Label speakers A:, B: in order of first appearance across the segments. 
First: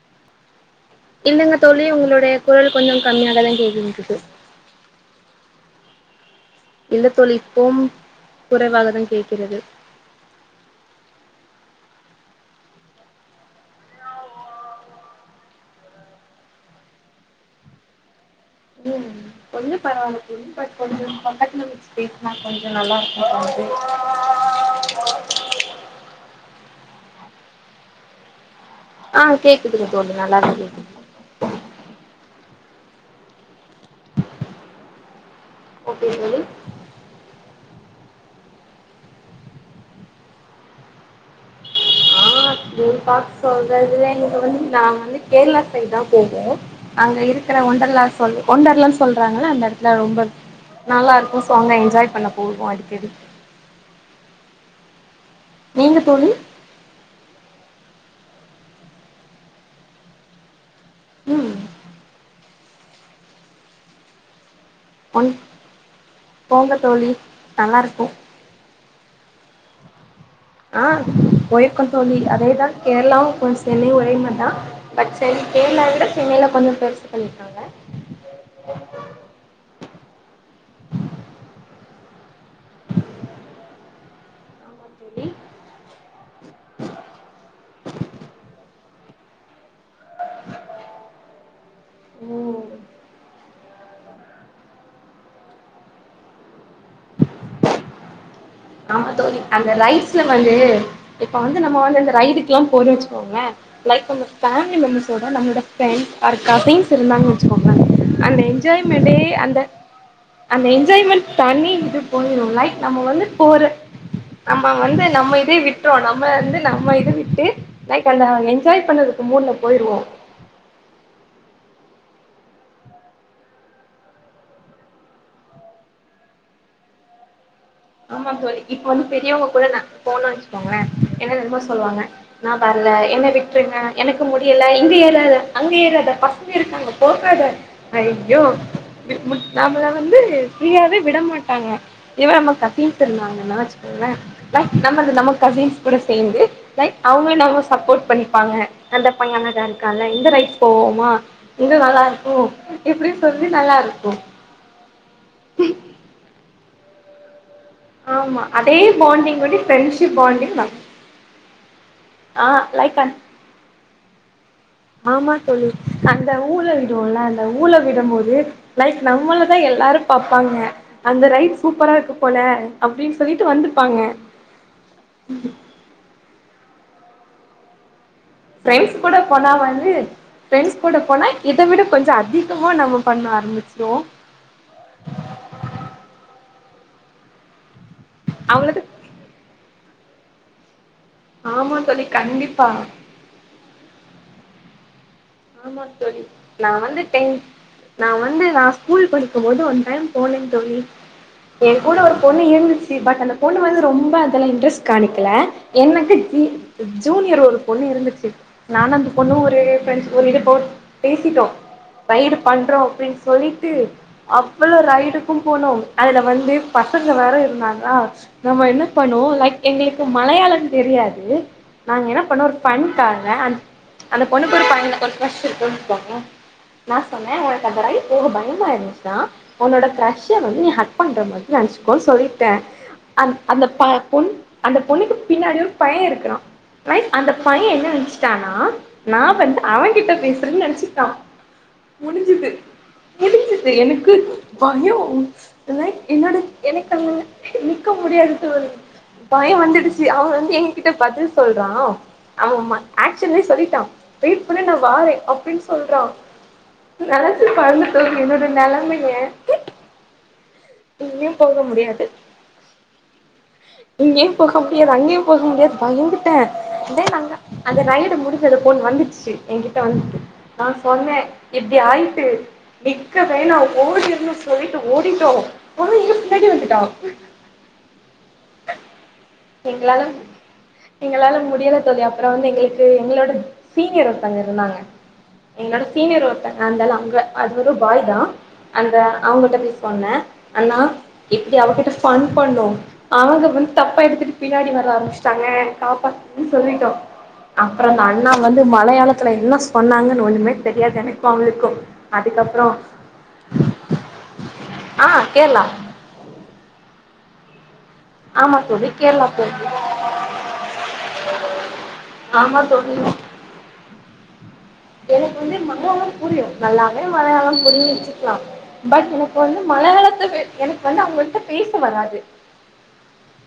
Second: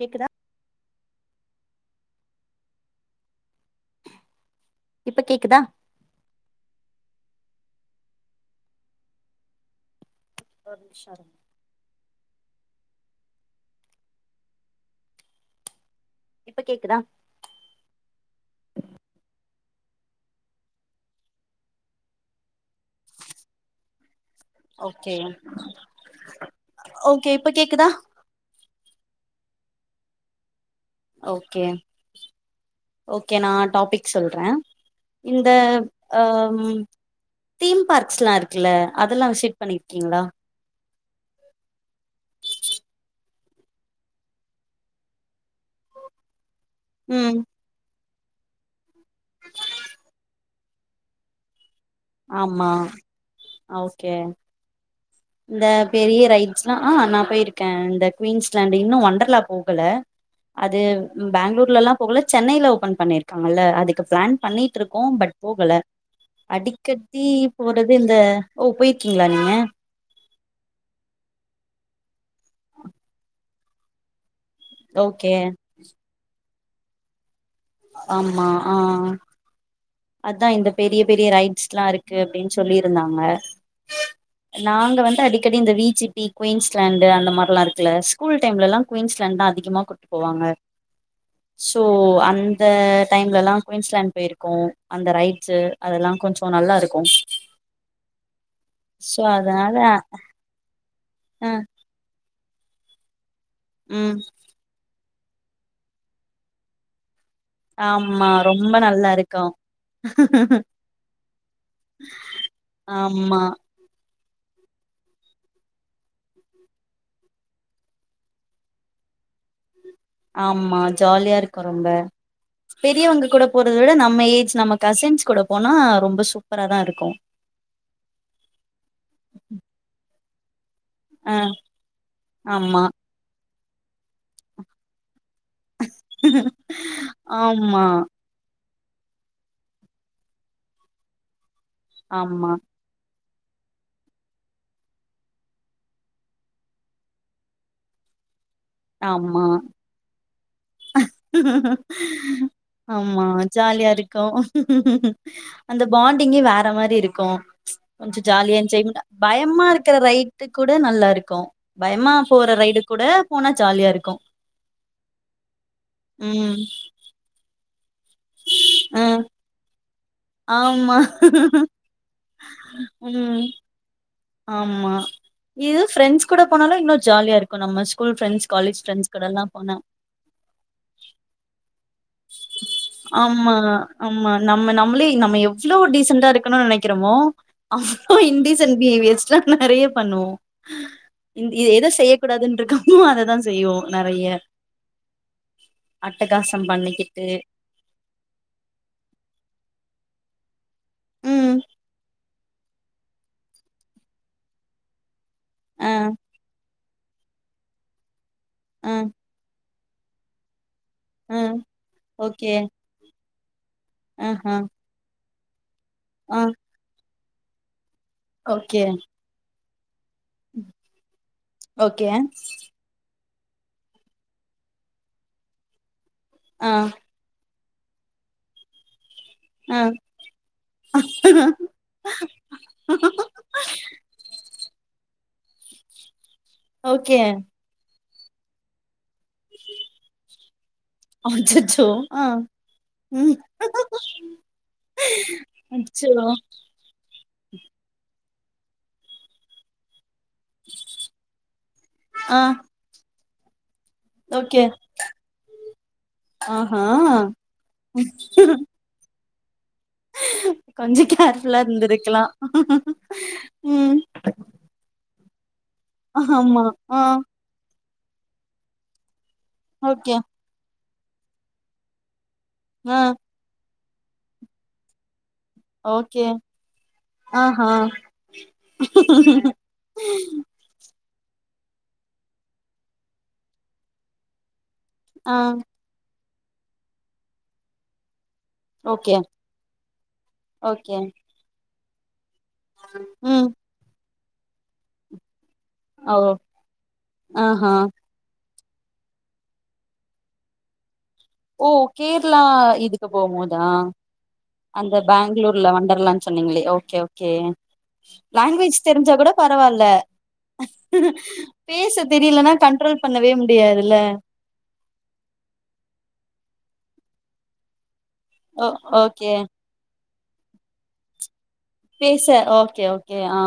A: கேக்குதா
B: இல்லங்க தோழி உங்களுடைய குரல் கொஞ்சோ கம்மியாகதா கேக்குதுங்கிட்டு
A: இப்ப கேக்குதா
B: இல்ல தோழி இப்போவும் குறைவாகதா கேக்கிறது
A: ஒரு நிம்ஷோ இருங்க இப்போ கேக்குதா
B: கொஞ்சோ பரவால்ல தோழி பட் கொஞ்சோ பக்கத்துல வெச்சு பேஸ்னா கொஞ்சோ நல்லாருக்குன் தோணுது
A: ஓகேவா ஓகே இப்ப கேக்குதா
B: ஆ கேக்குதுங்க தோழி நல்லாவே கேக்குது
A: ஓகே ஓகே நா டாபிக் சொல்ற இந்த
B: ஓகே தோழி
A: அம் தீம் பார்க்ஸ் எல்லா இருக்குல்ல அதெல்லா விசிட் பண்ணிருக்கீங்களா
B: தீம் பார்க் சொல்றதுல வந்து நா வந்து கேர்ளா சைடுதா போயிருக்க அங்க
A: ம்
B: இருக்குற ஒண்டர்லாஸ் ஒண்ணு ஒண்டர்லான் சொல்றாங்கள அந்த எடத்துல ரொம்ப நல்லா இருக்கு சோ அங்க இங் ஜாய் பண்ண போவோ
A: ஆமா
B: அடிக்கடி
A: ஓகே இந்த
B: நீங்க
A: பெரிய
B: தோழி
A: ரைட்ஸ் எல்லா ஆ நா போயிருக் க இந்த குயின்ஸ்லேண்டிங் இன்னு வொண்டர்லா போகல அது
B: ம்
A: பேங்ளூர்ல எல்லா போகல சென்னைல ஓப்பன் பண்ணிருக்காங்கல்ல அதுக்கு பிளான் பண்ணி ட்ருக்கோ
B: ஒன்
A: பட் போகல
B: போங்க
A: அடிக்
B: தோழி
A: கட்டி
B: நல்லா
A: போறது
B: இருக்கும்
A: இந்த ஓ போய் இருக்கீங்களா நீங்க
B: ஆ போயிருக்கோ தோழி அதேதா கேரளாவு கொஞ்ச சென்னையு ஒரே மாரிதா பட்
A: ஓகே
B: சென்னை கேர்ளா விட சென்னைல்ல கொஞ்சம் [unintelligible]
A: ஆமா ஆ அதா இந்த பெரிய பெரிய ரைட்ஸ்ல்லா இருக்கு அப்டின் சொல்லிருந்தாங்க
B: ஆமா
A: நாங்க வந்து
B: தோழி
A: அடிக்கடி இந்த வீ ஜீ பி குயின்ஸ்லேண்டு அந்த மாரிலா இருக் குள ஸ்கூல் டைம்ல எல்லா குயின்ஸ்லேண்டுதா அதிகமா கூட்டு போவாங்க சோ அந்த
B: ம்
A: டைம்ல எல்லா குயின்ஸ்லேண்டு போயிருக்கோ அந்த ரைட்ஸு அதல்லா கொஞ்சௌ நல்லா இருக்கு சோ
B: சேரி அந்த
A: அதனால
B: ரைட்ஸ்ல வந்து இப்ப
A: அ
B: வந்து நம்ம வந்து இந்த ர வயிறுக்குல்லாம் போர்வ வெச்சுக்குவாங்கள லைக்
A: ம்
B: நம்ம ஃபேமிலி மெம்பர்ஸ் தோட நம்லோட ஃப்ரெண்ட்ஸ் ஆர் கசின்ஸ் இருந்தாங்க வெச்சுக்கோங்ளே
A: ஆமா
B: அந்த
A: ரொம்ப நல்லா
B: என்ஜாய்மெண்டே
A: இருக்கு
B: அந்த அந்த என்ஜாய்மெண்ட் தண்ணி இது போயிடும்ல லைக் நம்ம வந்து
A: ஆமா
B: போற நம்ம வந்து நம்ம இதே விட்றோ நம்ம வந்து நம்ம இது விட்டு லைக் அந்த அவங்க என்ஜாய் பண்ணறதுக்கு மூடுல போயிருவோ
A: ஆமா ஜாலியா இருக்கு ரொம்ப பெரியவங்க கூட போறத விட நம்ம ஏஜ் நம்ம கசின்ஸ் கூட போனா ரொம்ப சூப்பராதா இருக்கு
B: ஆமாம் தோழி இப்ப வந்து பெரியவங்க கூட நா போணா வெச்சு கோங்களே என்ன
A: அ
B: தெர்மா சொல்லுவாங்க நா
A: ஆமா
B: வர்ல என்ன விட் ருங்க எனக்கு முடியல இது ஏதாத அங்க ஏறாத பசங்க இருக்காங்க போகாத
A: ஆமா
B: ஐயோ நம்மள வந்து ஃப்ரீயாவே விட மாட் டாங்க இவ
A: ஆமா
B: [unintelligible] [unintelligible] இருந்தாங்கனா வச்சுகோங்களே நம் நம்ம நம்ம கசின்ஸ் கூட சேர்ந்து ரைட் அவங்க நம்மள சப்போட் பண்ணிப்பாங்க அந்த பைய
A: ஆமா
B: அழகா இருக்கான்ல இந்த ரைட்ஸ் போவோமா இங்க நல்லா இருக்கு இப்டி
A: ஆமா
B: சொல்லி நல்லா
A: ஜாலியா இருக்கு அந்த பாண்டிங்க வே றமாரி இருக்கு ச் கொஞ்ச
B: ஆமா
A: ஜாலியா
B: அதே
A: என்ஜாய்மென்டா
B: பாண்டிங் வந்து
A: பயமா இருக்கிற
B: ஃப்ரெண்ட்ஷிப்
A: ரைட்டு கூட
B: பாண்டிங்
A: நல்லாருக்கு பயமா
B: ஆ
A: போற ரைடு
B: லைக்
A: கூட
B: அந்
A: லியாருக்கு
B: ஆமா தோழி அந்த ஊல விடுவோல அந்த ஊல விடம்போது லைக்
A: அ
B: நம்மள தா எல்லாரு பாப்பாங்க
A: ஆமா
B: அந்த ரைட் சூப்பரா இருக்கு போல அப்டினு
A: ம்
B: சொல்ட்டு வந்துப்பாங்க
A: ஆமா இது ஃப்ரெண்ஸ் கூட போனாலு இன்னு ஜாலியா இருக்கு நம்ம school friends college
B: friends
A: friends
B: கூட
A: கூடல்லா போனா
B: வந்து ஃப்ரெண்ட்ஸ் கூட போனா இத விட கொஞ்ச அதிகமா நம்ம பண்ண
A: ஆமா
B: ஆரம்பிச்சிருவோ
A: ஆமா நம்ம நம்ளே நம்ம எவ்ளோ டீஸன்டா இருக்கனூனு நெனக் கிறமோ அவலோ இன்டீஸன்ட்
B: அவங்களுக்கு
A: பிஹேவியர் நெறையா பண்ணுவோ இது
B: ஆமா
A: எத
B: தோழி
A: செய்யக்கூடாதுனு
B: கண்டிப்பா
A: இருக்கமோ அத தா செய்வோ நெறைய
B: ஆமா தோழி
A: அட்டகாசம்
B: நா வந்து
A: பண்ணிக்கிட்டு,
B: டென்த் நா வந்து நா ஸ்கூல் படிக்கும் போது ஒன் டைம் போனே தோழி
A: ம்,
B: ஏ கூட ஒரு பொண்ணு இருந்துச்சு பட் அந்த பொண்ணு வந்து ரொம்ப அதுல இன்ட்ரெஸ்ட் காணி கீல
A: ஆ,
B: எனக்கு இ ஜூனியர் ஒரு ஒரு பொண்ணு இருந்துச்சு
A: ஆ,
B: நானு அந்த பொண்ணு ஒரு ஃப்ரெண்ஸ் இருப்போ
A: ஆ,
B: பேசிட்டோ ஃபயரு
A: ஓகே,
B: பண்றோ அப்டினு தோழி ட்டு
A: ஆஹா,
B: அவ்வளோ ரைடு க்கும் போனோ அதுல
A: ஆ,
B: வந்து பசங் ங்க வேற இருந்தாங்களா நம்ம
A: ஓகே,
B: என்ன பண்ணுவோ லைக் எங்குளுக் இப்போ மலையாளந் தெரியாது நாங்க
A: ஓகே,
B: என்ன பண்ணோ ஒரு ஃபண்க்காக ன அந்அந்த பொண்ணுக்கொரு பண்ண ஒரு கிரஷ் இருக்குன் வாங்க
A: ஆ,
B: நா சொன்ன உன் அந்த ரைட் போவ பயமா இருந்துச்சு நா
A: ஆ.
B: உன்னோட கிரஷ்ச உன்னைய ஹக் பண்ற மாரி நெனச்சுக்கோன் சொல்லிட்ட அந் அந்த ப பொண் அந்த பொண்ணுக்கு பின்னாடி ஒரு பைய இருக்குறா லைக்
A: ஓகே.
B: அந்த பைய என்ன நெனச்சு சானா நா அவ கிட்ட பேசுறன் நெனச்சுட்டா
A: அச்சச்சோ! ஆ,
B: முடுஞ்சுது
A: ம்.
B: முடுஞ்சுது எனக்கு பயோ
A: அச்சோ!
B: என்னோட என்ணக்க நிக்க முடியாது பயோ வந்துடுச்சு சு அவ வந்து எங்க கிட்ட பதில் சொல்றா
A: ஆ,
B: அவ ம அ சின்னே சொல்லிட்டா வெயிட் பண்ணு
A: ஓகே,
B: நா வாரே அப்டின் சொல்றா
A: ஆஹா.
B: நெனச்சு பாருங்க என்னோட நெலமைய
A: கொஞ்ச
B: இங்கயு போக
A: கேர்புல்லா
B: முடியாது
A: இருந்துருக்குலா ம்
B: இங்கயு போக முடியாது அங்கயு போக முடியாது பயந்துட்ட
A: ஆமா ஆ
B: டேய் அங்க அந்த ரைடு முடிஞ்சது போன் வந்துச்சு சு எங்கிட்ட வந்
A: ஓகே
B: தாஸ் பொன்ன எப்டி ஆயிட்டு
A: ஆ
B: விக்க பேய் நாவ் ஓடிருன்னு சொல்லிட்டு ஓடிட்டோ ஆனா எங்க
A: ஓகே
B: பின்னாடி வந்துட்டா
A: ஆஆ
B: எங்களால எங்களால முடியல தோழி அப்புறோ வந்து எங்குளுக்கு எங்களோட சீனியர் ஒருத்தங்க இருந்தாங்க
A: ஆ
B: என்னோட சீனியர் ஒரு அ இருந்தாலு அங்க அது ஒரு பாய்தா அந்த
A: ஓகே
B: அவங்ககிட்ட போய் சொன்னே அண்ணா
A: ஓகே
B: இப்டி அவகிட்ட ஃபன் பண்ணோ ஆனா அவங்க
A: ம்
B: வந்து தப்பா எடுத்துட்டு பின்னாடி வர ஆரம்பிச்சிட்டாங்க
A: ஓ
B: காப்பாத்துங்கன்னு சொல்லிட்டோ
A: ஆஹா
B: அப்புறோ அந்த அண்ணா வந்து மலையாளத்துல என்ன சொன்னாங்கன்னு ஒண்ணுமே தெரியாது எனக்
A: ஓ கேரளா இதுக்கு போகும் போதா அந்த
B: ஆ கேரளா
A: பேங்களூர்ல வொண்டர்லான்னு சொன்னீங்களே ஓகே ஓ கே
B: ஆமா
A: லாங்குவேஜ்
B: தோழி
A: தெரிஞ்சா
B: கேரளா
A: கூட
B: போயிருந்தோ
A: பரவால்ல பேச தெரியலனா
B: ஆமா
A: கண்ட்ரோல்
B: தோழி
A: பண்ணவே முடியாதுல்ல
B: எனக்கு வந்து மல நல்லாவே மலையாளோ புரிஞ்சிக் கலா
A: ஓ
B: பட்
A: ஓகே
B: எனக்கு வந்து மலையாளத்த எனக்கு வந்து அவங்கள்ட்ட பேச வராது
A: பேச ஓகே ஓகே ஆ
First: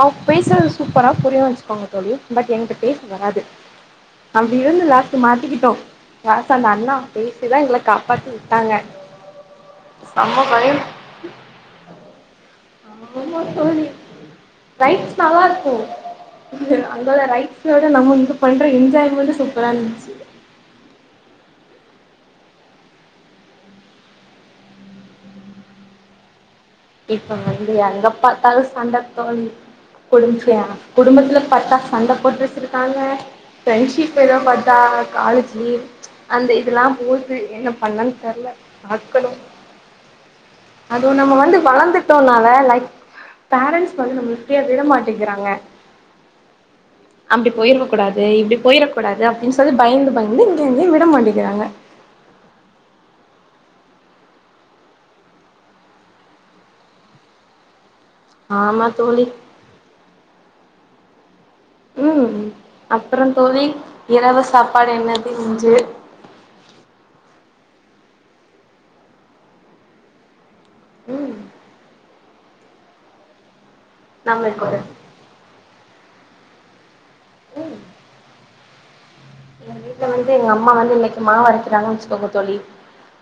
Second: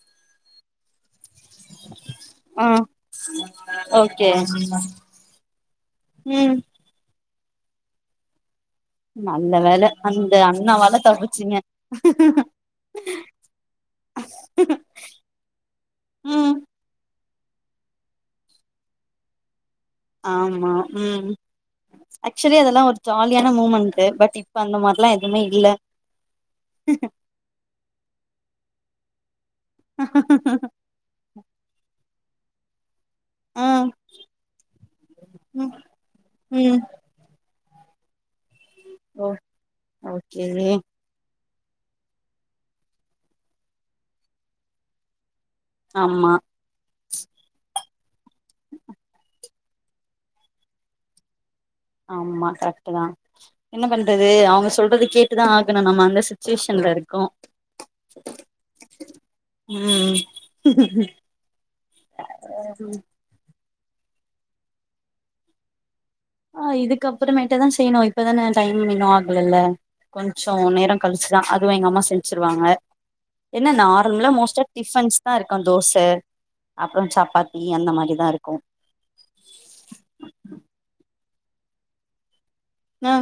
B: அவங்க பேசுறது சூப்பரா புரியு வச்சுக்கோங்க தோழி பட்
A: ஆ
B: எங்களுக்கு பேச வராது
A: ஓகே
B: அப்டி இருந்து லாஸ்ட்ல மாட்டிக்கிட்டோ
A: ம்
B: லாஸ்ட்ல அந்த அண்ணா பே சிதான் எங்கள காப்பாத்தி விட்டாங்க
A: நல்ல வேள அந்த
B: செம்ம பயம்
A: அண்ணாவால தப்பிச்சீங்க.
B: ஆமா தோழி ரைட்ஸ் நல்லா இருக்கு
A: ம்
B: அதோட ரைட்ஸ விட நம்ம இது பண்ற என்ஜாய்மெண்ட்டு சூ
A: ஆமா ம் ஆக்சுவலி அதெல்லா ஒரு ஜாலியான மூமெண்ட்டு பட் இப்ப அந்த மாரெல்லா எதுமே இல்ல
B: இப்ப வந்து எங்க பாத்தாலும் சண்ட தோழி [unintelligible] குடும்பத்துல பாத்தா சண்ட போட்டுட்ருக்காங்க
A: ஆ
B: ஃப்ரெண்ட்ஷிப்பினு பாத்தா
A: ம்
B: காலேஜ்லயே அந்த
A: ம்
B: இதெல்லா போது என்ன பண்ணன்னு தெர்ல
A: ஓ
B: ஆட்களு
A: ஓகே
B: அதுவு நம்ம வந்து வளந்துட்டோன்னால லைக் பேரண்ட்ஸ் வந்து நம்ம ஃபிரீயா விட மாட்டேங்கிறாங்க
A: ஆமா
B: அப்டி போயிரக்க கூடாது இப்டி போயிறக்கூடாது அப்டின்னு சொல்லி பயந்து பயந்து இங்கே எங்கயு விட மாட்டேங்கிறாங்க.
A: ஆமா கரெக்ட்தா என்ன பண்றது அவங்க சொல்றத கேட்டுதா ஆகணு நம்ம அந்த சிச்சுவேஷன்ல இருக்கோ
B: ஆமா தோழி
A: ம்
B: ம் அப்புறம் தோழி இரவு சாப்பாடு என்னது இன்று
A: ஆ இதுக்கப்புறமேட்டுதா செய்யணு இப்பதான டைம் இன்னு ஆகலல்ல கொஞ் சோ நேரோ
B: ம்
A: கழுச்சுதா அதுவு எங்க அம்மா செல் வெச்சுருவாங்க என்ன நார்மலா மோஸ்ட்டா
B: நம்மளுக்கு ஒரு
A: டிஃபன்ஸ்தா இருக்குன் தோச அப் அப்புறம் சப்பாத்தி அந்த மாரிதா இருக்கு
B: எங்க வீட்ல வந்து எங்க அம்மா வந்து இன்னைக்கு மாவரைக்குறாங்கன் வெச்சுக்கோங்க தோழி
A: ஆ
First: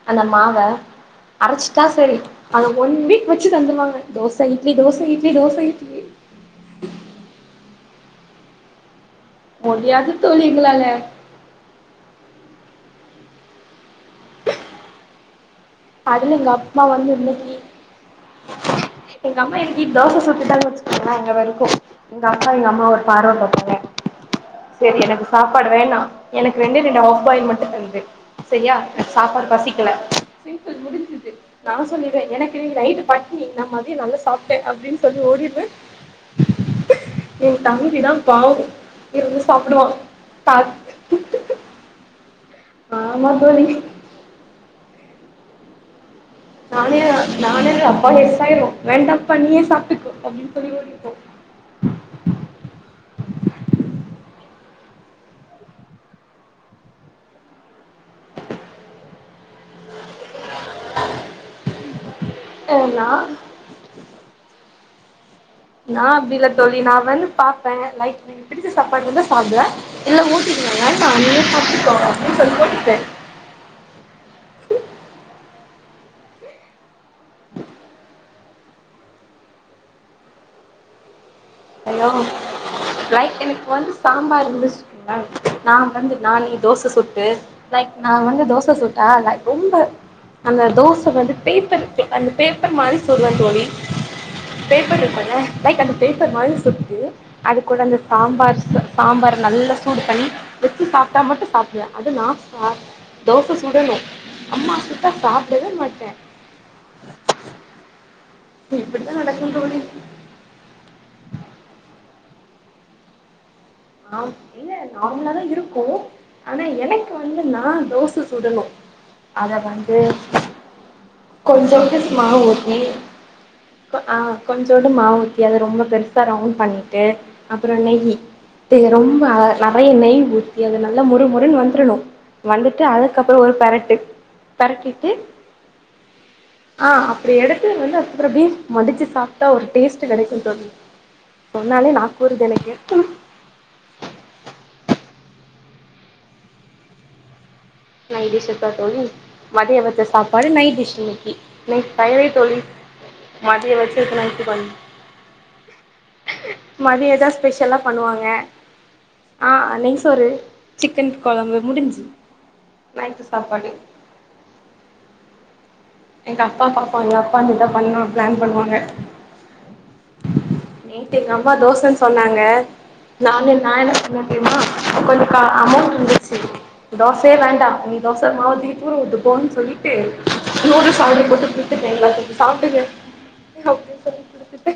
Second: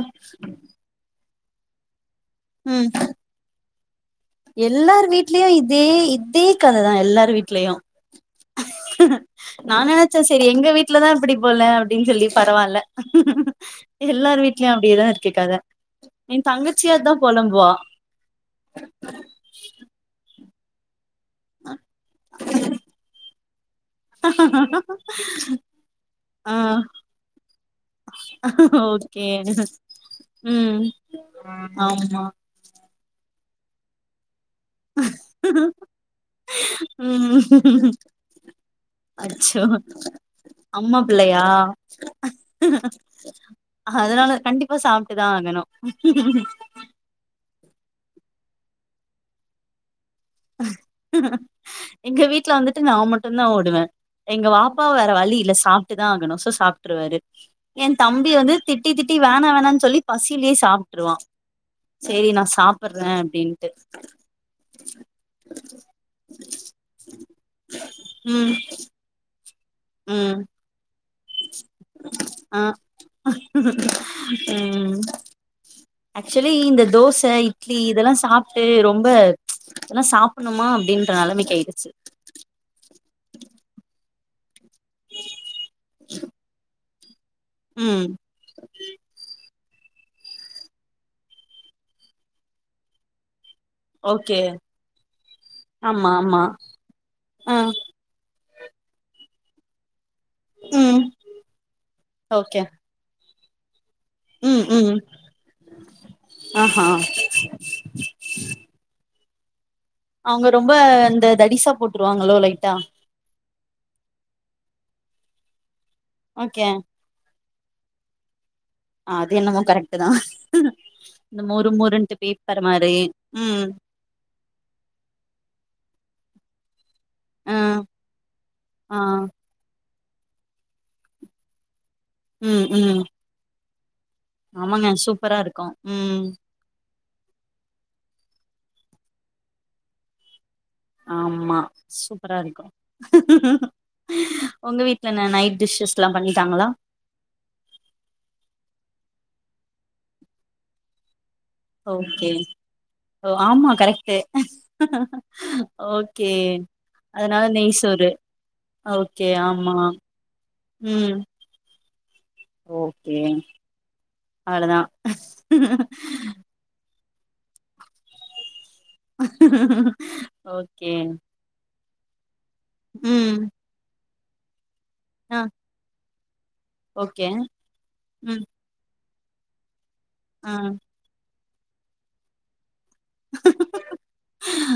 B: அரச்சுட்டா சேரி அத
A: ம்
B: ஒன் வீக் வெச்சு தந்துருவாங்க தோச இட்லி தோச
A: எல்லார்
B: இட்லி
A: வீட்லயு
B: தோச
A: இதே
B: இட்லி
A: இதே கததா எல்லார் வீட்லயு [unintelligible] நா
B: முடியாது
A: நெனச்ச
B: தோழி
A: செரி எங்க
B: எங்களால
A: வீட்லதா இப்புடி போல அப்டின் சொல்லி பரவால்ல எல்லார் வீட்லயு அப்டியேதா இருக்கு கத
B: அதுல
A: எ
B: எங்க அம்மா
A: தங்கச்சியு
B: வந்து
A: அதா
B: இன்னிக்கு
A: பொலம்புவா
B: எங்க அம்மா இன்னிக்கு தோச சுட்டுட்டாங்க வெச்சுக்கோங்ள எங்க வருக்கு எங்க அப்பா எங்க அம்மாவ ஒரு பார்வ பாப்பாங்க ங்க செரி எனக்கு சாப்பாடு வேணா
A: ஆ
B: எனக்கு ரெண்டே ரெண்டு ஆஃபாயில் மட்டு தந்துடு சேரியா
A: ஓகே
B: சாப்பாடு பசிக்கல சிம்புள்
A: ம்
B: முடுஞ்சுது நா சொல்லிடுவே
A: ஆமா
B: எனக்கு நீ ரைட்டு பட் னிதா நம்ம அதே நல்லா சாப் ட அப்டின் சொல்லி ஓடிடுவ
A: ம்
B: தம்பிதா பாவோ இருந்து
A: அச்சோ
B: சாப்புடுவா த
A: அம்மா பிள்ளையா அதனால கண்டிப் அப்போ சாப்டுதா ஆகணு ம்
B: நானு நானு எங்க அப்பா எஸ்சாயிருவோ வேண்டாப்பா நீயே சாப்டுக்கோ
A: எங்க வீட்ல வந்துட்டு நா மட்டுந்தா ஓடுவ எங்க வாப்பா வேற வழி இல்ல சாப்புட்டுதா ஆகணு சோ சாப்புட்டுருவாரு எந் தம்பி வந்து திட்டி திட்டி வேண வே ணான் சொல்லி பசிலயே சாப்புட்டுருவா சேரி நா
B: அ
A: சாப்புற
B: நா
A: அப்டின்ட்டு
B: நா அப்டில்ல தோழி நா வந்து பாப்ப லைக்
A: ம்
B: பிடிச்ச சப்பாடு வந்தா சாப்புடுவ இல்ல ஊட்டி விடுவாங்க
A: அ உ ஆக்ச்வலி இந்த தோஸ் ஸ இட்லி இதெல்லா சாப் ட்டு ரொம்ப ச் இதல்லா சாப்டணுமா அப்டீன்ற நெலமக்கி
B: ஹய்யோ லைட் எனக்கு வந்து சாம்பாரு இருந்துசு நல்லாருக்கு நா வந்து நானே தோச சுட்டு கு லைல்
A: ம்
B: நா வந்து தோச சுட்டா லைக் ரொம்ப அந்த தோச வந்து பேப்பர் இருக்குல்லப்பா அந்த பேப்பர் மாரி சுடுவே தோழி
A: ஓகே
B: பேப்பர் இருப்பேல லைக் அந்த பே
A: ஆமா
B: பர்
A: ஆமா
B: மாரி சுட்டு
A: ஆ
B: அது கூட அந்த சாம்பார் ச ச சாம்பார நல்லா சூடு பண்ணி தொட்டு
A: ம்
B: சாப்ட்டா மட்டு சாப்டுவே அது நா
A: ஓகே
B: சாப் தோச சுடணு
A: ம்
B: அம்மா
A: ம்
B: சுட்டா சாப்டவே மாட்டே
A: ஆஹா
B: இப்பிடிதா நடக்கு தோழி
A: அவுங்க ரொம்ப இந்த தடிசா போட்ருவாங்களோ லைட்டா
B: ஆ இல்ல நார்மல தா இருக் கூ ஆனா
A: ஓகே
B: எனக்கு வந்து நா தோச சுடணு
A: அது என்னமோ கரெக்டு தா இந்த மொறு
B: கொஞ்சோன்டுசு
A: மொறுன்ட்டு பேப்பர்
B: மாவூத்தி
A: மாரி ம்
B: ஆ கொஞ்சோன்டு மாவஊத்தி அத ரொம்ப பெ ருஸா ரவுண்ட் பண்ணி ட்டு
A: ஆ
B: அப்பறோ நெய்யி தீய
A: ஆ
B: ரொம்ப நட நெய் நெய் ஊத்தி அது நல்லா மொறு மொருனு வந்துறணு
A: ம்
B: வந்துட்டு
A: ம்
B: அதுக்கப்புறோ ஒரு பெரட் டெ
A: ஆமாங்க சூப்பரா இருக்கு உ [inaudible]
B: ஆ அப்டி எடுத்து வந்து அதுகப்றோ அப்டீ மடிச்சு சாப்ட்டா ஒரு டேஸ்ட்டு கெடைக்கு தோழி
A: ஆமா
B: சொன்னாலே
A: சூப்பரா
B: நாக்கூருது
A: இருக்கு
B: எனக்கு
A: ஒங்க வீட் இங்கன நைட் டிஷ்ஷஸ்லா பண்ணிட்டாங்களா
B: நைட் டிஷ்சுக்கா தோழி மதிய வெச்ச சாப்பாடு நைட் டிஷ் இன்னிக்கி நெய் தயிர்
A: ஓகே
B: தோழி
A: ஓ ஆமா
B: மதிய வெச்சது
A: கரெக்ட்டு
B: நைட்டு பண்
A: ஓகே
B: மதியந்தா
A: அதனால நெய்
B: ஸ்பெஷலா
A: சோறு
B: பண்ணுவாங்க
A: ஓகே
B: ஆ
A: ஆமா
B: நெய்சோறு சிக்கன்
A: ம்
B: கொழம்பு முடுஞ்சுது
A: ஓகே அவ்ளதா [inaudible]
B: எங்க அப்பா பாப்பாங்க அப்பா வந்து இதா பண்ணு பிளான் பண்ணுவாங்க
A: ஓகே
B: நேத்து எங்க அம்மா தோசன்னு சொன்னாங்க
A: ம்
B: நானு நா என்ன பண்ண தெரியுமா கொஞ்ச
A: ஆ
B: கா அமௌவுண்ட்டு ச்சு
A: ஓகே
B: தோசயே வேண்டா நீ தோச
A: ம்
B: மாவ தூக்கி தூற ஊத்து போன் சொல்லிட்டு
A: ஆ
B: நுடுல்ஸ் ஆடர் போட்டு [unintelligible] சாப்டுக்குவ அப்டின் சொல்லி குடுத்துட்டு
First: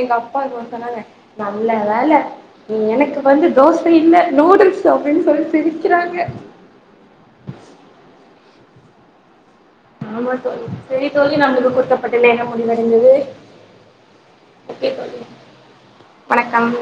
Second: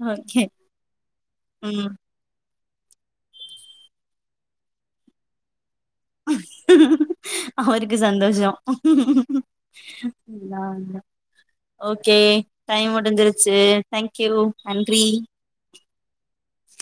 B: எங்க அப்பா
A: ஓகே
B: இன்னொன் சொன்னாங்க நல்ல
A: ம்
B: வேல நீ எனக்கு வந்து தோச இல்ல நூடுல்ஸ் அப்டின் சொல்லி சிரிக்
A: அவுருக்கு சந்தோஷோ
B: ஆமா
A: [inaudible] அதா
B: தோழி
A: அதா
B: சரி தோழி நம்மளுக்கு
A: ஓகே
B: குடுக்கப்பட்ட நேரம்
A: டைம்
B: முடிவடைந்தது
A: முடுஞ்சுருச்சு தேங்க்யூ
B: ஓகே
A: நன்றி
B: தோழி வணக்கம்